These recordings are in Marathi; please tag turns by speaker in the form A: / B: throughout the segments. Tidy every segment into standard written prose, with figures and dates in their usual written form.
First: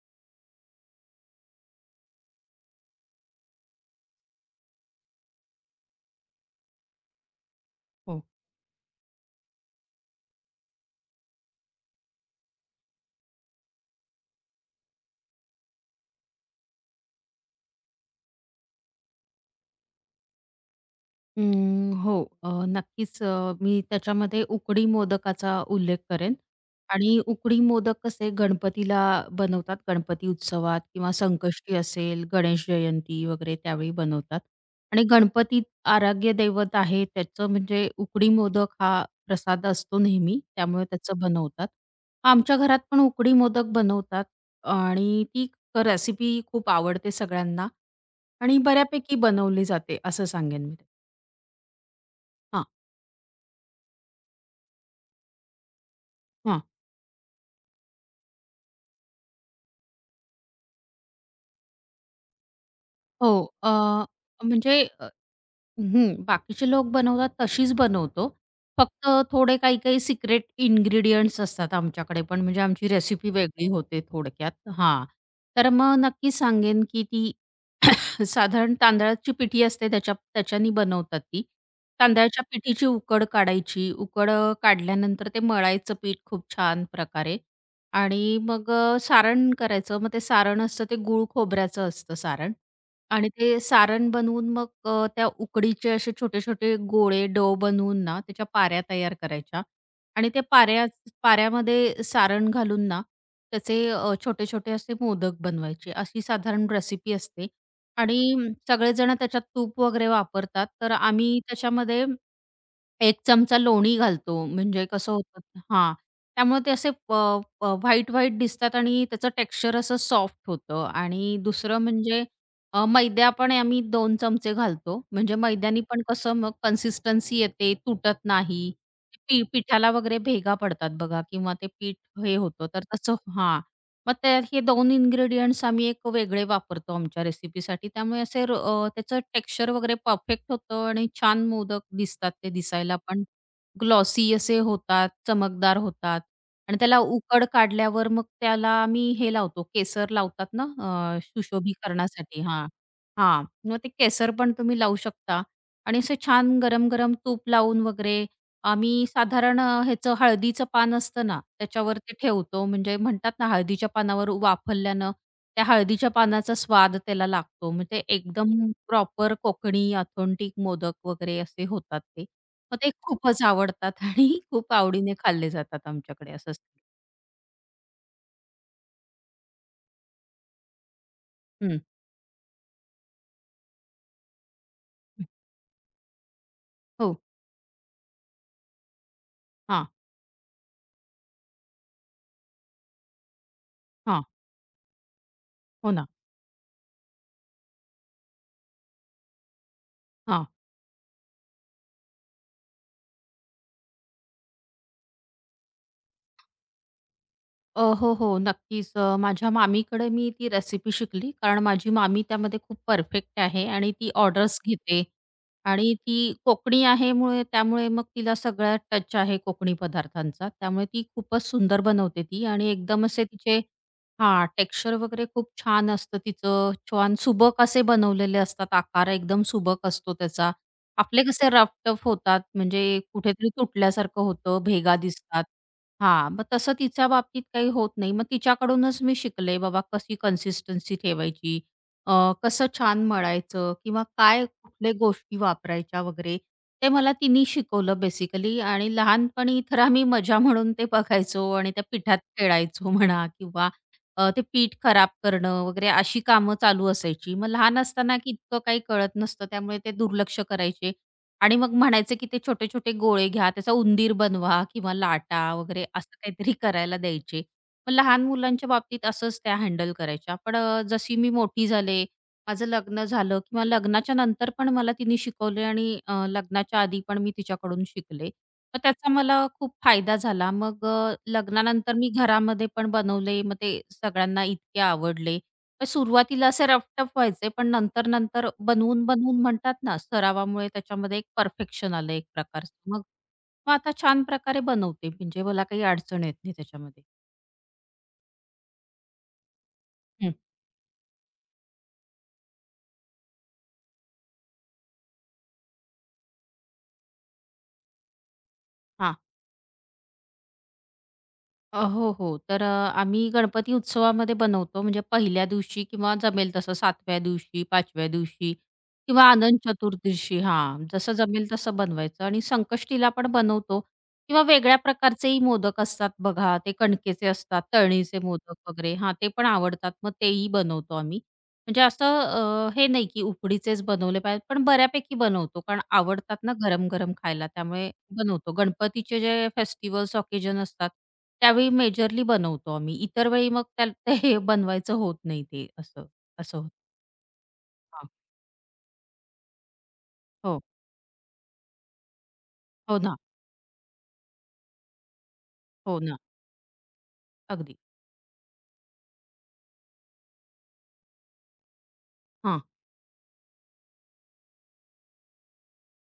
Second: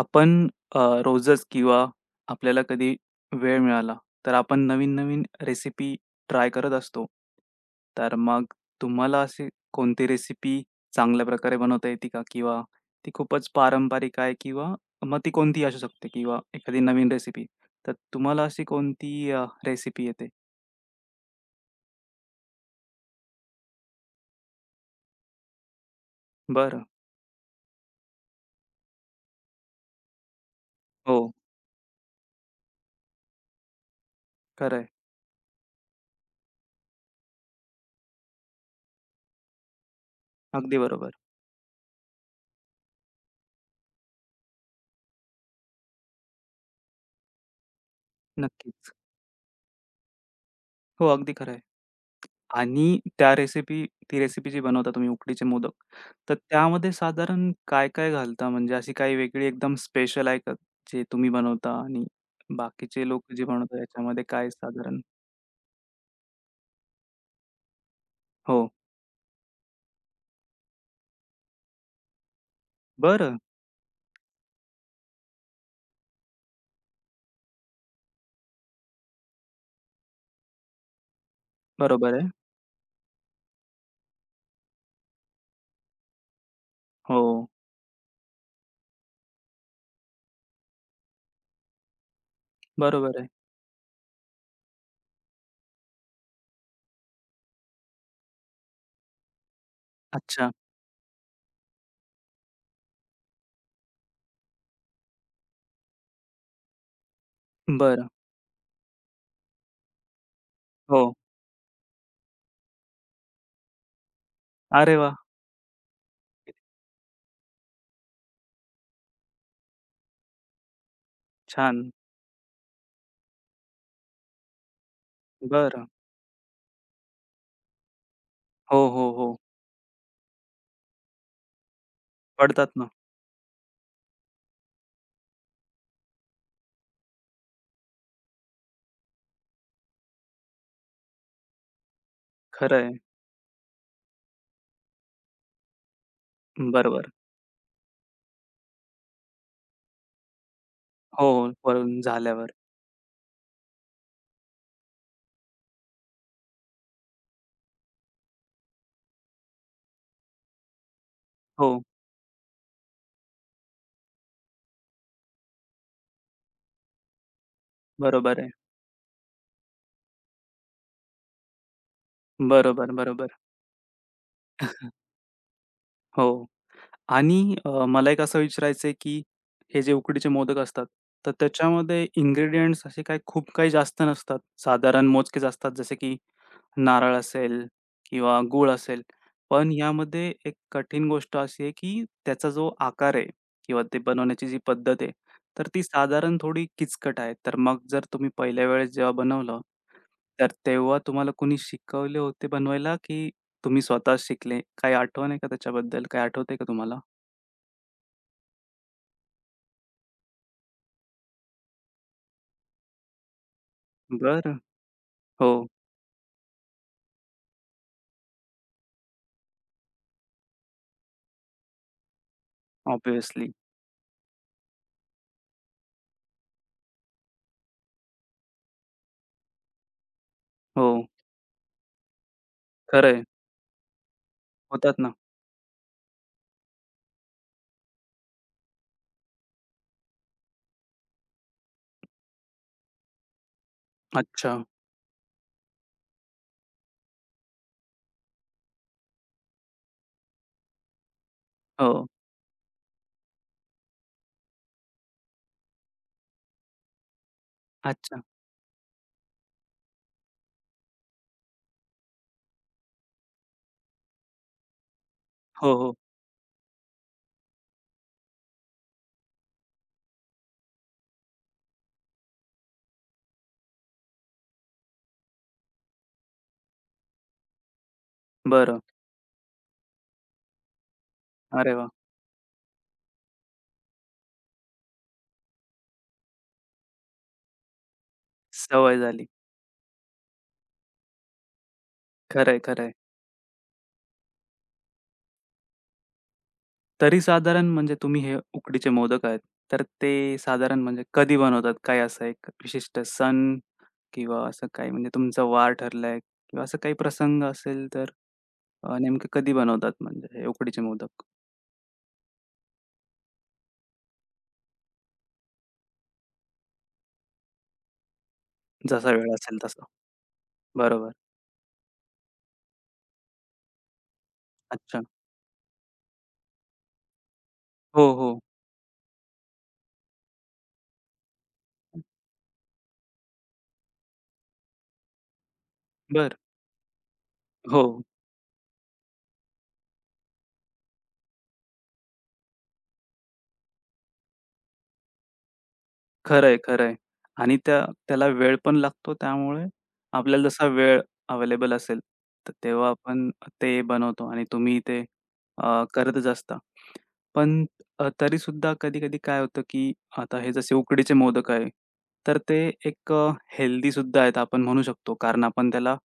A: आपण अ, रोजच किंवा आपल्याला कधी वेळ मिळाला, तर आपण नवीन-नवीन रेसिपी ट्राय करत असतो. तर
B: हो.
A: मग तुम्हाला अशी कोणती रेसिपी चांगल्या प्रकारे बनवता येते का? किंवा ती खूपच पारंपरिक आहे किंवा मग ती कोणतीही असू शकते किंवा एखादी नवीन रेसिपी. तर तुम्हाला अशी कोणती रेसिपी येते?
B: हो. नक्कीच मी त्याच्यामध्ये उकडी मोदकाचा उल्लेख करेन
A: बरं.
B: आणि उकडी मोदक कसे गणपतीला बनवतात, गणपती उत्सवात किंवा
A: हो,
B: संकष्टी असेल, गणेश जयंती वगैरे त्यावेळी बनवतात
A: खरं.
B: आणि गणपती आराध्य दैवत आहे, त्याचं म्हणजे उकडी मोदक हा प्रसाद असतो नेहमी,
A: अगदी
B: त्यामुळे
A: बरोबर.
B: त्याचं बनवतात. आमच्या घरात पण उकडी मोदक बनवतात आणि ती रेसिपी खूप आवडते सगळ्यांना आणि
A: नक्कीच.
B: बऱ्यापैकी बनवली जाते, असं सांगेन मी.
A: हो, अगदी खरं.
B: हां,
A: आणि त्या रेसिपी ती रेसिपी जी बनवता तुम्ही उकडीचे मोदक, तर
B: हां.
A: त्यामध्ये साधारण काय-काय घालता? म्हणजे अशी काही वेगळी एकदम स्पेशल आहे का, जे तुम्ही बनवता आणि बाकीचे
B: हो.
A: लोकं जे बनवतात
B: अ,
A: याच्यामध्ये काय
B: म्हणजे
A: साधारण?
B: अ, हं, बाकीचे लोक बनवतात तशीच बनवतो.
A: हो.
B: फक्त थोडे काही-काही सिक्रेट इन्ग्रीडियंट्स असतात आमच्याकडे पण म्हणजे आमची रेसिपी
A: बरं.
B: वेगळी होते थोडक्यात हां. तर मग नक्कीच सांगेन की ती साधारण तांदळाची पिठी असते त्याच्या त्याच्यानी बनवतात ती.
A: बरोबर आहे.
B: तांदळाच्या पिठीची उकड काढायची. उकड काढल्यानंतर ते मळायचं पीठ खूप छान
A: हो.
B: प्रकारे. आणि मग सारण करायचं. मग ते सारण असतं ते गूळ खोबऱ्याचं असतं सारण.
A: बरोबर
B: आणि
A: आहे.
B: ते सारण बनवून मग त्या उकडीचे असे छोटे-छोटे गोळे बनवून ना, त्याच्या पाऱ्या तयार करायच्या आणि त्या
A: अच्छा.
B: पाऱ्यामध्ये सारण घालून ना, त्याचे छोटे-छोटे असे मोदक बनवायचे. अशी साधारण रेसिपी असते.
A: बरं.
B: आणि सगळेजण त्याच्यात तूप वगैरे वापरतात. तर
A: हो.
B: आम्ही त्याच्यामध्ये एक चमचा लोणी घालतो. म्हणजे
A: अरे
B: कसं
A: वाह!
B: होतं हां. त्यामुळे ते असे प प व्हाईट-व्हाईट दिसतात आणि त्याचं टेक्स्चर असं सॉफ्ट होतं आणि दुसरं
A: छान.
B: म्हणजे मैदा पण आम्ही 2 चमचे घालतो. म्हणजे मैद्यानी
A: बरं.
B: पण कसं मग कन्सिस्टन्सी येते, तुटत नाही.
A: हो, हो, हो.
B: पिठाला वगैरे भेगा पडतात बघा किंवा ते पीठ हे होतं
A: पडतात
B: तर
A: ना.
B: तसं हां. मग त्या हे 2 इन्ग्रीडियंट्स आम्ही एक वेगळे वापरतो आमच्या रेसिपीसाठी. त्यामुळे असे त्याचं टेक्स्चर वगैरे परफेक्ट होतं आणि छान मोदक दिसतात ते
A: खरं
B: दिसायला
A: आहे.
B: पण. ग्लॉसी असे होतात, चमकदार होतात आणि त्याला
A: बरोबर.
B: उकड काढल्यावर मग त्याला आम्ही हे लावतो, केसर लावतात ना,
A: हो, हो. वरून
B: सुशोभीकरणासाठी.
A: झाल्यावर.
B: हां. हां. मग ते केसर पण तुम्ही लावू शकता आणि असे छान गरम-गरम तूप लावून वगैरे. आम्ही साधारण ह्याचं हळदीचं पान असतं ना,
A: हो.
B: त्याच्यावर ते ठेवतो. म्हणजे म्हणतात ना, हळदीच्या पानावर वाफरल्यानं त्या हळदीच्या पानाचा स्वाद त्याला लागतो. मग ते
A: बरोबर आहे.
B: एकदम प्रॉपर कोकणी ऑथेंटिक मोदक वगैरे असे होतात ते. मग ते
A: बरोबर, बरोबर.
B: खूपच आवडतात आणि खूप आवडीने खाल्ले जातात आमच्याकडे
A: हो.
B: असं असतं.
A: आणि मला एक असं विचारायचं आहे, की हे जे उकडीचे मोदक असतात, तर
B: हं,
A: त्याच्यामध्ये इन्ग्रीडियंट्स असे काही खूप काही जास्त नसतात. साधारण
B: हं.
A: मोजकेच असतात, जसे की नारळ
B: हो.
A: असेल किंवा गूळ असेल. पण
B: हां,
A: यामध्ये एक कठीण गोष्ट अशी आहे, की त्याचा जो आकार आहे किंवा ते
B: हां.
A: बनवण्याची जी पद्धत आहे, तर ती
B: हो ना.
A: साधारण थोडी किचकट आहे. तर मग जर तुम्ही पहिल्या वेळेस जेव्हा बनवलं, तर तेव्हा तुम्हाला कोणी शिकवले होते बनवायला, की तुम्ही स्वतः शिकले? काही आठवण आहे का त्याच्याबद्दल? काही आठवतंय का तुम्हाला?
B: हो, हो. नक्कीच. माझ्या मामीकडे मी ती रेसिपी शिकली. कारण माझी मामी त्यामध्ये खूप परफेक्ट आहे आणि ती
A: बरं.
B: ऑर्डर्स घेते
A: हो,
B: आणि ती कोकणी आहे मुळे त्यामुळे मग तिला सगळा टच आहे कोकणी पदार्थांचा. त्यामुळे ती खूपच सुंदर बनवते ती आणि एकदम असे
A: ऑब्व्हियसली.
B: तिचे हां, टेक्स्चर वगैरे खूप छान असतं तिचं. छान सुबक असे बनवलेले असतात. आकार एकदम सुबक असतो त्याचा.
A: हो,
B: आपले कसे रफ टफ होतात म्हणजे
A: खरंय.
B: कुठेतरी तुटल्यासारखं होतं, भेगा
A: होतात ना.
B: दिसतात. हां, मग तसं तिच्या बाबतीत काही होत नाही. मग तिच्याकडूनच मी शिकले बाबा कशी कन्सिस्टन्सी ठेवायची, कसं छान मळायचं किंवा काय
A: अच्छा.
B: कुठल्या गोष्टी वापरायच्या वगैरे, ते मला तिनी शिकवलं बेसिकली. आणि लहानपणी तर आम्ही मजा म्हणून ते बघायचो आणि त्या
A: हो.
B: पिठात खेळायचो म्हणा किंवा ते पीठ खराब करणं वगैरे अशी कामं चालू असायची. मग लहान असताना
A: अच्छा.
B: की इतकं काही कळत नसतं त्यामुळे ते दुर्लक्ष करायचे आणि मग म्हणायचे, की ते छोटे-छोटे गोळे घ्या, त्याचा उंदीर बनवा किंवा लाटा
A: हो,
B: वगैरे
A: हो.
B: असं काहीतरी करायला द्यायचे. मग लहान मुलांच्या बाबतीत असंच त्या हँडल करायच्या. पण जशी मी मोठी झाले, माझं लग्न झालं किंवा लग्नाच्या नंतर पण मला तिने शिकवले आणि लग्नाच्या आधी पण मी तिच्याकडून शिकले. मग
A: बरं.
B: त्याचा मला खूप फायदा झाला. मग
A: अरे वाह!
B: लग्नानंतर मी घरामध्ये पण बनवले. मग ते सगळ्यांना इतके आवडले. मग सुरुवातीला असे रफ-टफ व्हायचे, पण नंतर-नंतर
A: सवय झाली.
B: बनवून-बनवून म्हणतात ना, सरावामुळे त्याच्यामध्ये एक परफेक्शन आलं एक
A: खरंय,
B: प्रकारचं.
A: खरंय.
B: मग मग आता छान प्रकारे बनवते, म्हणजे मला काही अडचण येत नाही त्याच्यामध्ये.
A: तरी साधारण म्हणजे तुम्ही हे उकडीचे मोदक आहेत, तर
B: हं.
A: ते साधारण म्हणजे कधी बनवतात? काही असं एक विशिष्ट सण किंवा असं काही म्हणजे तुमचा वार ठरलाय किंवा असं काही प्रसंग असेल तर
B: हां.
A: नेमकं कधी बनवतात म्हणजे हे उकडीचे मोदक?
B: हो, हो. तर आम्ही गणपती उत्सवामध्ये बनवतो म्हणजे पहिल्या दिवशी किंवा जमेल तसं 7व्या दिवशी, 5व्या दिवशी
A: जसा
B: किंवा
A: वेळ
B: आनंद
A: असेल तसा.
B: चतुर्दशी हां,
A: बरोबर.
B: जसं जमेल तसं बनवायचं आणि संकष्टीला पण बनवतो. किंवा वेगळ्या
A: अच्छा.
B: प्रकारचेही मोदक असतात बघा, ते कणकेचे असतात,
A: हो,
B: तळणीचे
A: हो.
B: मोदक वगैरे हां, ते पण आवडतात. मग तेही बनवतो आम्ही. म्हणजे असं हे नाही की उकडीचेच बनवले पाहिजेत, पण बऱ्यापैकी बनवतो. कारण आवडतात
A: बरं.
B: ना गरम-गरम खायला,
A: हो.
B: त्यामुळे बनवतो. गणपतीचे जे फेस्टिव्हल्स ऑकेजन असतात, त्यावेळी मेजरली बनवतो आम्ही. इतर वेळी मग त्या ते हे बनवायचं होत नाही ते असं,
A: खरंय,
B: असं होतं.
A: खरंय. आणि त्या
B: हां.
A: त्याला वेळ पण लागतो त्यामुळे आपल्याला
B: हो.
A: जसा वेळ अवेलेबल असेल, तर तेव्हा
B: हो ना.
A: आपण ते बनवतो आणि तुम्ही ते
B: हो ना.
A: करतच असता. पण
B: अगदी.
A: तरीसुद्धा कधी-कधी काय होतं, की आता हे जसे उकडीचे मोदक आहे, तर ते
B: हां.
A: एक हेल्दीसुद्धा आहेत आपण म्हणू शकतो कारण आपण त्याला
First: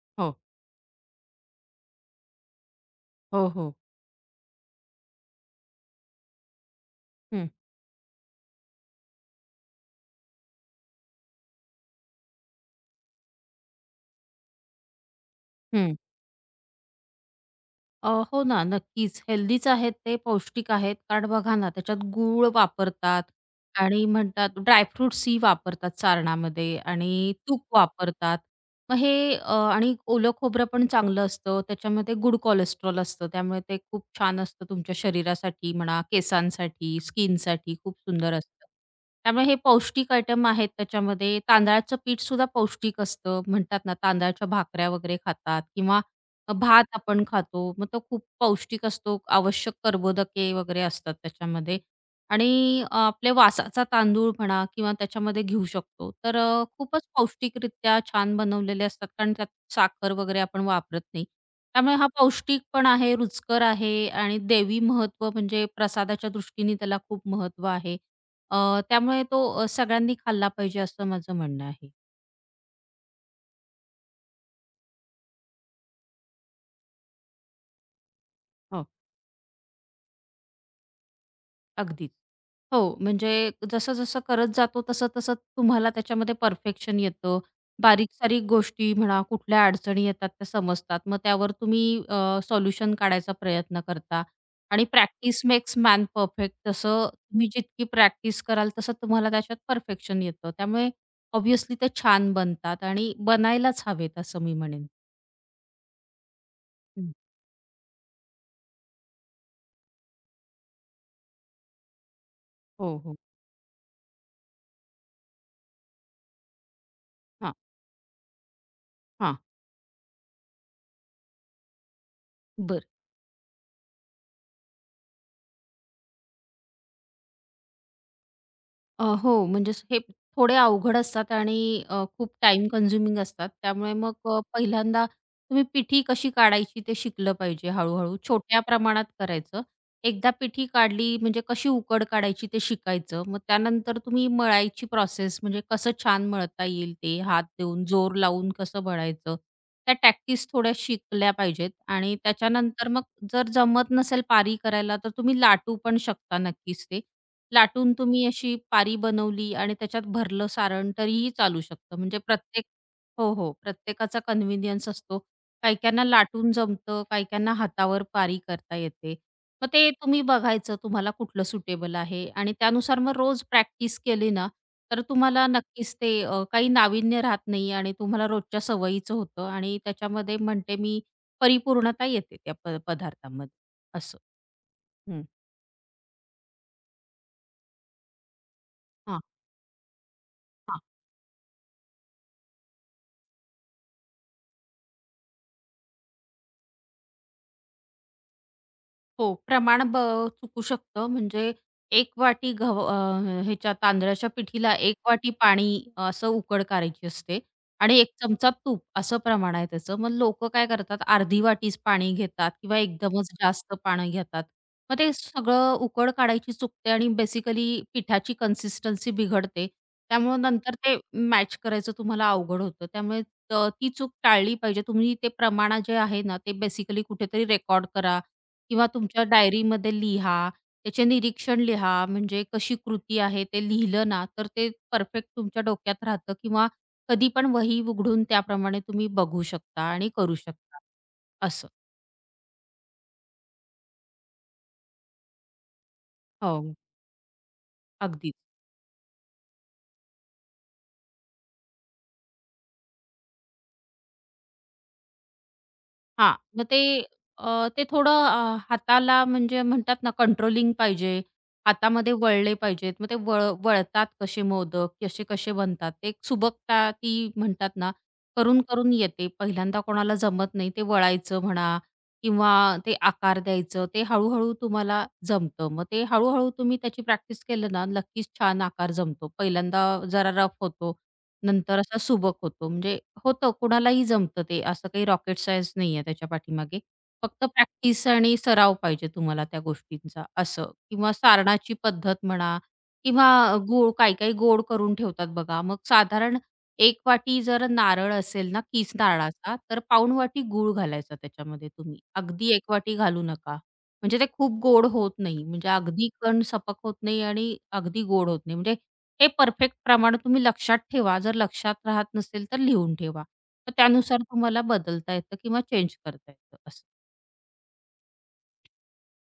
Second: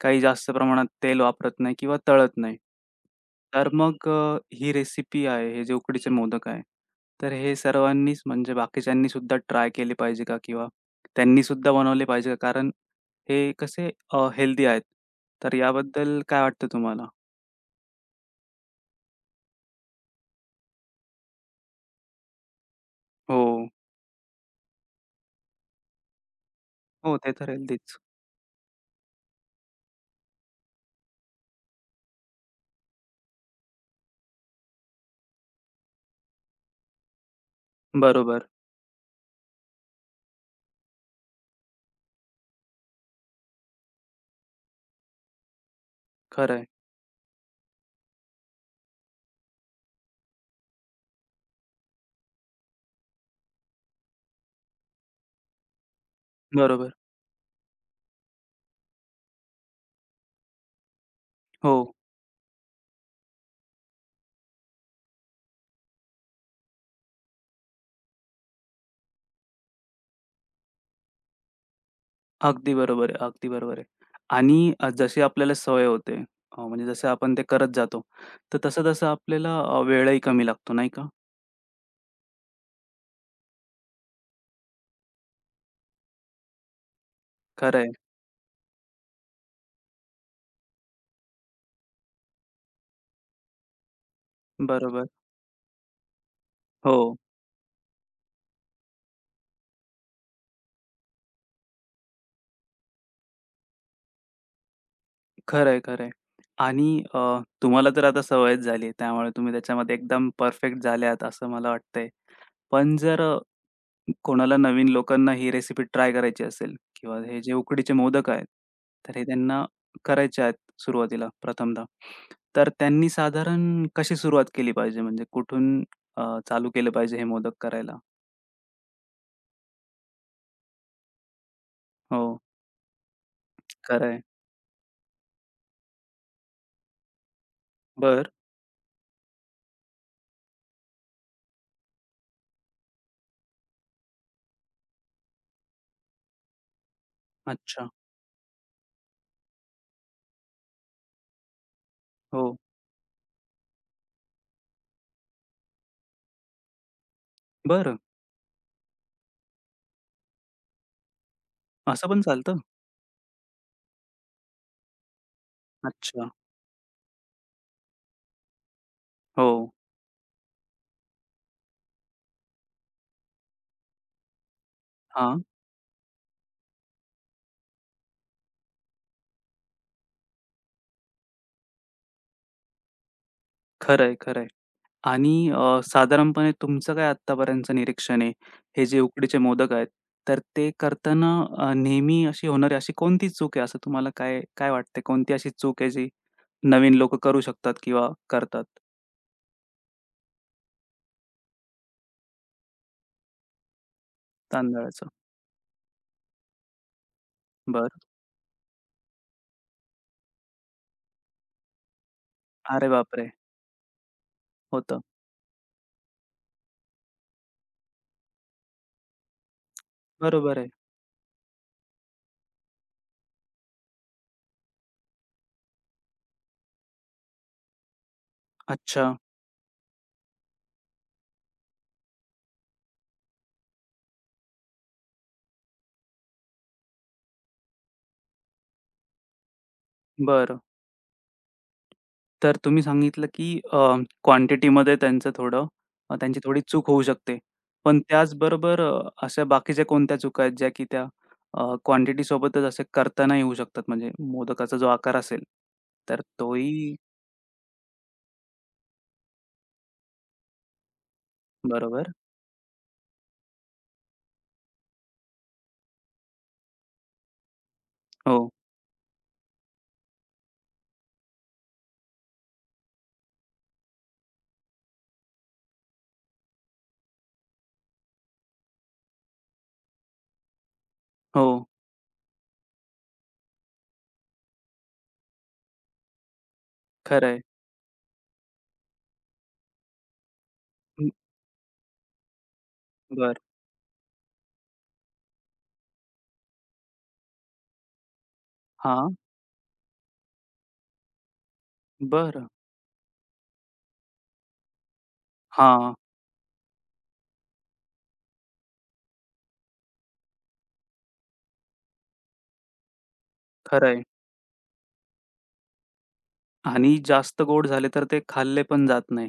A: काही
B: हो.
A: जास्त प्रमाणात तेल वापरत नाही किंवा तळत नाही.
B: हो,
A: तर
B: हो.
A: मग ही रेसिपी आहे, हे जे उकडीचे मोदक आहे. तर
B: हं.
A: हे सर्वांनीच म्हणजे बाकीच्यांनी सुद्धा ट्राय केले पाहिजे का? किंवा त्यांनी सुद्धा बनवले पाहिजे का? कारण हे कसे हेल्दी आहेत. तर
B: हं.
A: याबद्दल काय वाटतं तुम्हाला?
B: हो ना, नक्कीच. हेल्दीच आहेत ते, पौष्टिक आहेत. कारण बघा ना, त्याच्यात गूळ वापरतात
A: हो.
B: आणि म्हणतात ड्रायफ्रुट्सही वापरतात सारणामध्ये
A: हो,
B: आणि
A: ते तर
B: तूप
A: हेल्दीच.
B: वापरतात. मग हे आणि ओलं खोबरं पण चांगलं असतं. त्याच्यामध्ये गुड कोलेस्ट्रॉल असतं. त्यामुळे ते खूप छान असतं तुमच्या शरीरासाठी म्हणा, केसांसाठी, स्किनसाठी खूप सुंदर
A: बरोबर.
B: असतं. त्यामुळे हे पौष्टिक आयटम आहेत त्याच्यामध्ये. तांदळाचं पीठसुद्धा पौष्टिक असतं. म्हणतात ना, तांदळाच्या भाकऱ्या वगैरे खातात किंवा
A: खरं.
B: भात आपण खातो, मग तो खूप पौष्टिक असतो, आवश्यक कर्बोदके वगैरे असतात त्याच्यामध्ये. आणि आपले वासाचा तांदूळ म्हणा किंवा त्याच्यामध्ये घेऊ शकतो. तर
A: बरोबर.
B: खूपच पौष्टिकरित्या छान बनवलेले असतात, कारण त्यात साखर वगैरे आपण वापरत नाही.
A: हो.
B: त्यामुळे हा पौष्टिक पण आहे, रुचकर आहे आणि देवी महत्त्व म्हणजे प्रसादाच्या दृष्टीने त्याला खूप महत्त्व आहे. त्यामुळे तो सगळ्यांनी खाल्ला पाहिजे असं माझं म्हणणं आहे.
A: अगदी बरोबर आहे, अगदी बरोबर आहे. आणि जशी आपल्याला सवय होते म्हणजे जसं आपण ते करत जातो, तर
B: हो,
A: तसं-तसं आपल्याला वेळही कमी लागतो, नाही का?
B: अगदीच. हो, म्हणजे जसं-जसं करत जातो तसं-तसं तुम्हाला त्याच्यामध्ये परफेक्शन येतं.
A: खरं.
B: बारीक-सारीक गोष्टी म्हणा, कुठल्या अडचणी येतात त्या समजतात. मग त्यावर तुम्ही सोल्युशन काढायचा प्रयत्न करता आणि
A: बरोबर.
B: प्रॅक्टिस मेक्स मॅन परफेक्ट तसं
A: हो,
B: तुम्ही जितकी प्रॅक्टिस कराल तसं तुम्हाला त्याच्यात परफेक्शन येतं. त्यामुळे ऑब्व्हियसली ते छान बनतात आणि बनायलाच हवेत असं मी म्हणेन.
A: खरं आहे, खरं आहे. आणि
B: हं.
A: अ, तुम्हाला तर आता सवयच झाली त्यामुळे तुम्ही त्याच्यामध्ये एकदम परफेक्ट झाले असं मला वाटतंय.
B: हो,
A: पण
B: हो.
A: जर कोणाला नवीन लोकांना ही रेसिपी ट्राय करायची असेल किंवा हे जे
B: हां,
A: उकडीचे मोदक आहेत, तर हे
B: हां.
A: त्यांना करायचे आहेत सुरुवातीला प्रथमतः. तर
B: बरं.
A: त्यांनी साधारण कशी सुरुवात केली पाहिजे म्हणजे कुठून अ, चालू केलं पाहिजे हे मोदक करायला?
B: हो, म्हणजे हे थोडे अवघड असतात आणि खूप
A: हो,
B: टाईम कन्झ्युमिंग असतात. त्यामुळे
A: खरं
B: मग
A: आहे.
B: पहिल्यांदा तुम्ही पिठी कशी काढायची ते शिकलं पाहिजे हळू-हळू.
A: बरं.
B: छोट्या प्रमाणात करायचं. एकदा पिठी काढली म्हणजे कशी उकड काढायची ते शिकायचं. मग त्यानंतर तुम्ही मळायची प्रोसेस म्हणजे कसं छान मळता येईल ते हात देऊन,
A: अच्छा.
B: जोर लावून कसं मळायचं. त्या टॅक्टिस थोड्या शिकल्या पाहिजेत आणि
A: हो.
B: त्याच्यानंतर मग जर जमत नसेल पारी करायला, तर तुम्ही लाटू पण शकता नक्कीच ते. लाटून
A: बरं.
B: तुम्ही अशी पारी बनवली आणि त्याच्यात भरलं सारण तरीही चालू शकतं.
A: असं
B: म्हणजे
A: पण चालतं?
B: प्रत्येक. हो, हो. प्रत्येकाचा कन्व्हिनियन्स असतो. काही-काहींना
A: अच्छा.
B: लाटून जमतं, काही-काहींना हातावर पारी करता येते.
A: हो.
B: मग ते तुम्ही बघायचं तुम्हाला कुठलं सुटेबल आहे आणि त्यानुसार मग रोज प्रॅक्टिस केली ना, तर
A: हां.
B: तुम्हाला नक्कीच ते काही नाविन्य राहत नाही आणि तुम्हाला रोजच्या सवयीचं होतं आणि त्याच्यामध्ये म्हणते मी परिपूर्णता येते त्या पदार्थामध्ये
A: खरं आहे,
B: असं.
A: खरं आहे.
B: हं.
A: आणि साधारणपणे तुमचं काय आत्तापर्यंतचं निरीक्षण आहे? हे जे
B: हां,
A: उकडीचे मोदक आहेत, तर ते करताना नेहमी अशी होणारी अशी कोणती चूक आहे? असं तुम्हाला काय काय वाटते? कोणती अशी चूक आहे जी नवीन लोक करू शकतात किंवा करतात?
B: हो, प्रमाण चुकू शकतं. म्हणजे 1 वाटी ह्याच्या तांदळाच्या पिठीला 1
A: तांदळाचं?
B: वाटी पाणी असं उकड करायची असते आणि
A: बरं.
B: एक चमचा तूप असं प्रमाण आहे त्याचं. मग लोक काय करतात अर्धी वाटीच पाणी घेतात किंवा
A: अरे
B: एकदमच
A: बापरे!
B: जास्त पाणी घेतात. मग
A: होतं.
B: ते सगळं उकड काढायची चुकते आणि बेसिकली पिठाची कन्सिस्टन्सी बिघडते. त्यामुळे
A: बरोबर आहे.
B: नंतर ते मॅच करायचं तुम्हाला अवघड होतं. त्यामुळे ती चूक टाळली पाहिजे. तुम्ही ते प्रमाण जे आहे ना, ते बेसिकली कुठेतरी रेकॉर्ड करा किंवा
A: अच्छा.
B: तुमच्या डायरीमध्ये लिहा, त्याचे निरीक्षण लिहा, म्हणजे कशी कृती आहे ते लिहिलं ना, तर ते परफेक्ट तुमच्या डोक्यात राहतं किंवा कधी पण वही उघडून त्याप्रमाणे तुम्ही बघू शकता आणि करू
A: बरं.
B: शकता. असं.
A: तर तुम्ही सांगितलं की क्वांटिटीमध्ये त्यांचं थोडं त्यांची थोडी
B: हो,
A: चूक होऊ शकते. पण
B: अगदीच.
A: त्याचबरोबर अशा बाकीच्या कोणत्या चुका आहेत ज्या की त्या क्वांटिटीसोबतच असे करता नाही येऊ शकतात? म्हणजे मोदकाचा जो आकार असेल, तर
B: हां, मग ते
A: तोही
B: अ, ते थोडं हाताला म्हणजे म्हणतात ना कंट्रोलिंग पाहिजे. हातामध्ये
A: बरोबर.
B: वळले पाहिजेत. मग ते वळतात कसे मोदक, कसे-कसे बनतात. ते एक सुबकता ती म्हणतात ना,
A: हो,
B: करून-करून येते. पहिल्यांदा कोणाला जमत नाही ते वळायचं म्हणा किंवा ते आकार द्यायचं. ते हळू-हळू तुम्हाला जमतं. मग ते हळू तुम्ही त्याची प्रॅक्टिस केलं ना, नक्कीच छान आकार जमतो. पहिल्यांदा जरा रफ होतो.
A: हो.
B: नंतर असा सुबक होतो. म्हणजे होतं कोणालाही जमतं ते. असं काही रॉकेट सायन्स नाहीये त्याच्या पाठीमागे.
A: खरं.
B: फक्त प्रॅक्टिस आणि सराव पाहिजे तुम्हाला त्या गोष्टींचा असं.
A: हं,
B: किंवा सारणाची पद्धत म्हणा किंवा
A: बरं.
B: गूळ काही-काही गोड करून ठेवतात बघा. मग साधारण 1 वाटी जर नारळ असेल ना किस
A: हां,
B: नारळाचा, तर पाऊण वाटी गूळ घालायचा त्याच्यामध्ये तुम्ही.
A: बरं.
B: अगदी 1 वाटी घालू नका. म्हणजे ते खूप गोड होत नाही. म्हणजे
A: हां,
B: अगदी कण सपक होत नाही आणि अगदी गोड होत नाही. म्हणजे हे परफेक्ट प्रमाण तुम्ही लक्षात ठेवा. जर लक्षात राहत नसेल, तर लिहून ठेवा. मग
A: खरं.
B: त्यानुसार तुम्हाला बदलता येतं किंवा चेंज करता येतं असं.
A: आणि जास्त गोड झाले तर ते खाल्ले पण जात नाही.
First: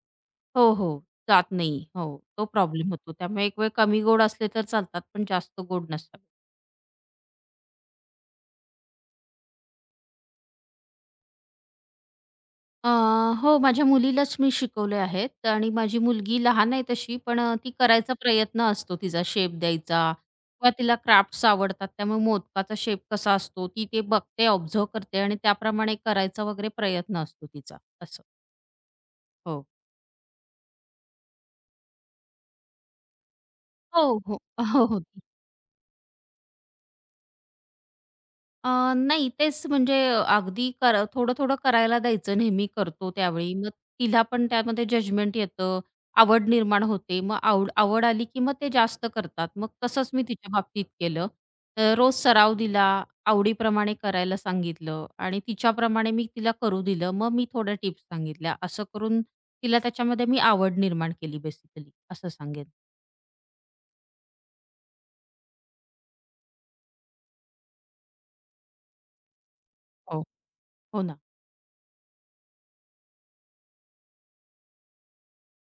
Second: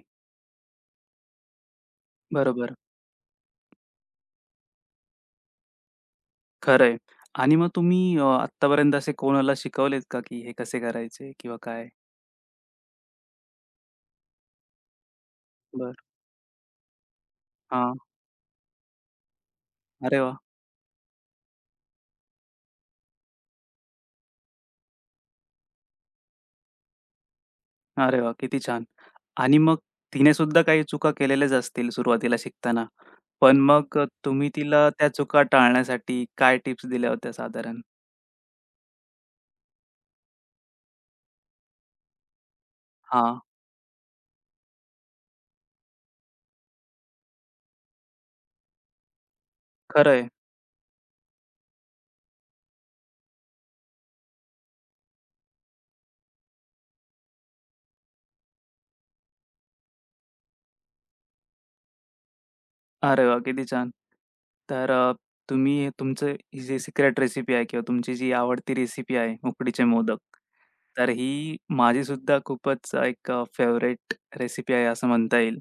B: हो, हो. जात नाही. हो, तो
A: बरोबर.
B: प्रॉब्लेम होतो. त्यामुळे एक वेळ कमी गोड असले तर चालतात, पण जास्त गोड नसावे.
A: खरं. आणि मग तुम्ही आत्तापर्यंत असे कोणाला शिकवलेत का की हे कसे करायचे किंवा काय?
B: अ, हो, माझ्या मुलीलाच मी शिकवले आहेत आणि
A: बरं.
B: माझी मुलगी लहान आहे तशी, पण ती
A: हां.
B: करायचा प्रयत्न असतो तिचा शेप द्यायचा
A: अरे वाह!
B: किंवा तिला क्राफ्ट्स आवडतात. त्यामुळे मोदकाचा शेप कसा असतो, ती ते बघते, ऑब्झर्व्ह करते आणि त्याप्रमाणे करायचा वगैरे प्रयत्न असतो तिचा
A: अरे
B: असं.
A: वाह! किती छान. आणि
B: हो.
A: मग तिने सुद्धा काही चुका केलेल्याच असतील सुरुवातीला शिकताना. पण मग
B: हो, हो.
A: तुम्ही
B: हो,
A: तिला त्या
B: होती.
A: चुका टाळण्यासाठी काय टिप्स दिल्या होत्या साधारण?
B: अ, नाही तेच म्हणजे अगदी थोडं-थोडं करायला द्यायचं नेहमी करतो
A: हां,
B: त्यावेळी. मग तिला पण त्यामध्ये जजमेंट येतं, आवड निर्माण होते. मग आवड आवड आली की मग ते जास्त करतात. मग तसंच
A: खरं
B: मी
A: आहे.
B: तिच्या बाबतीत केलं. रोज सराव दिला, आवडीप्रमाणे करायला सांगितलं आणि तिच्याप्रमाणे मी तिला करू दिलं. मग मी थोड्या टिप्स सांगितल्या. असं करून तिला त्याच्यामध्ये मी आवड निर्माण केली बेसिकली असं सांगेन.
A: अरे वाह! किती छान. तर तुम्ही तुमचं ही जी सिक्रेट रेसिपी आहे किंवा तुमची जी आवडती रेसिपी आहे उकडीचे मोदक,
B: हो, हो
A: तर
B: ना.
A: ही माझी खूपच एक फेव्हरेट रेसिपी आहे असं म्हणता येईल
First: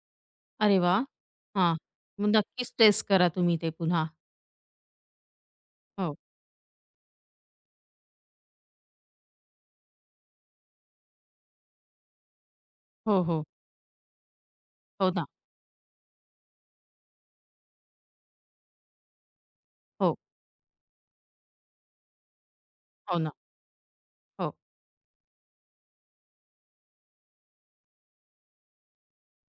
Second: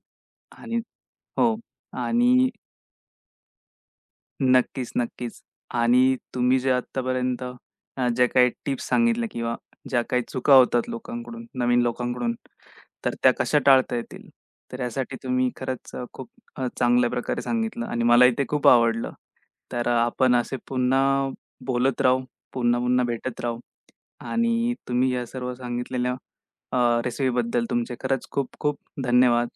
A: आणि
B: अरे वा,
A: हो.
B: हां. मग
A: आणि
B: नक्कीच टेस्ट करा तुम्ही ते पुन्हा.
A: नक्कीच, नक्कीच.
B: हो,
A: आणि तुम्ही जे आत्तापर्यंत ज्या काही टिप्स सांगितल्या किंवा ज्या काही चुका होतात लोकांकडून, नवीन लोकांकडून, तर
B: हो,
A: त्या
B: हो.
A: कशा टाळता येतील? तर
B: हो
A: यासाठी
B: ना.
A: तुम्ही खरंच खूप चांगल्या प्रकारे सांगितलं आणि मलाही ते खूप आवडलं. तर
B: हो,
A: आपण असे पुन्हा बोलत राहू, पुन्हा-पुन्हा
B: हो ना.
A: भेटत राहू
B: हो,
A: आणि तुम्ही या सर्व सांगितलेल्या रेसिपीबद्दल तुमचे खरंच खूप खूप धन्यवाद.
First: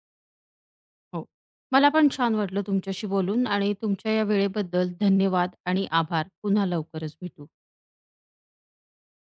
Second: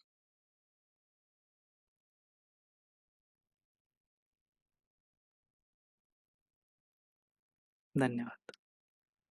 B: हो. मला पण छान वाटलं तुमच्याशी बोलून आणि तुमच्या या वेळेबद्दल धन्यवाद आणि आभार. पुन्हा लवकरच भेटू.
A: धन्यवाद.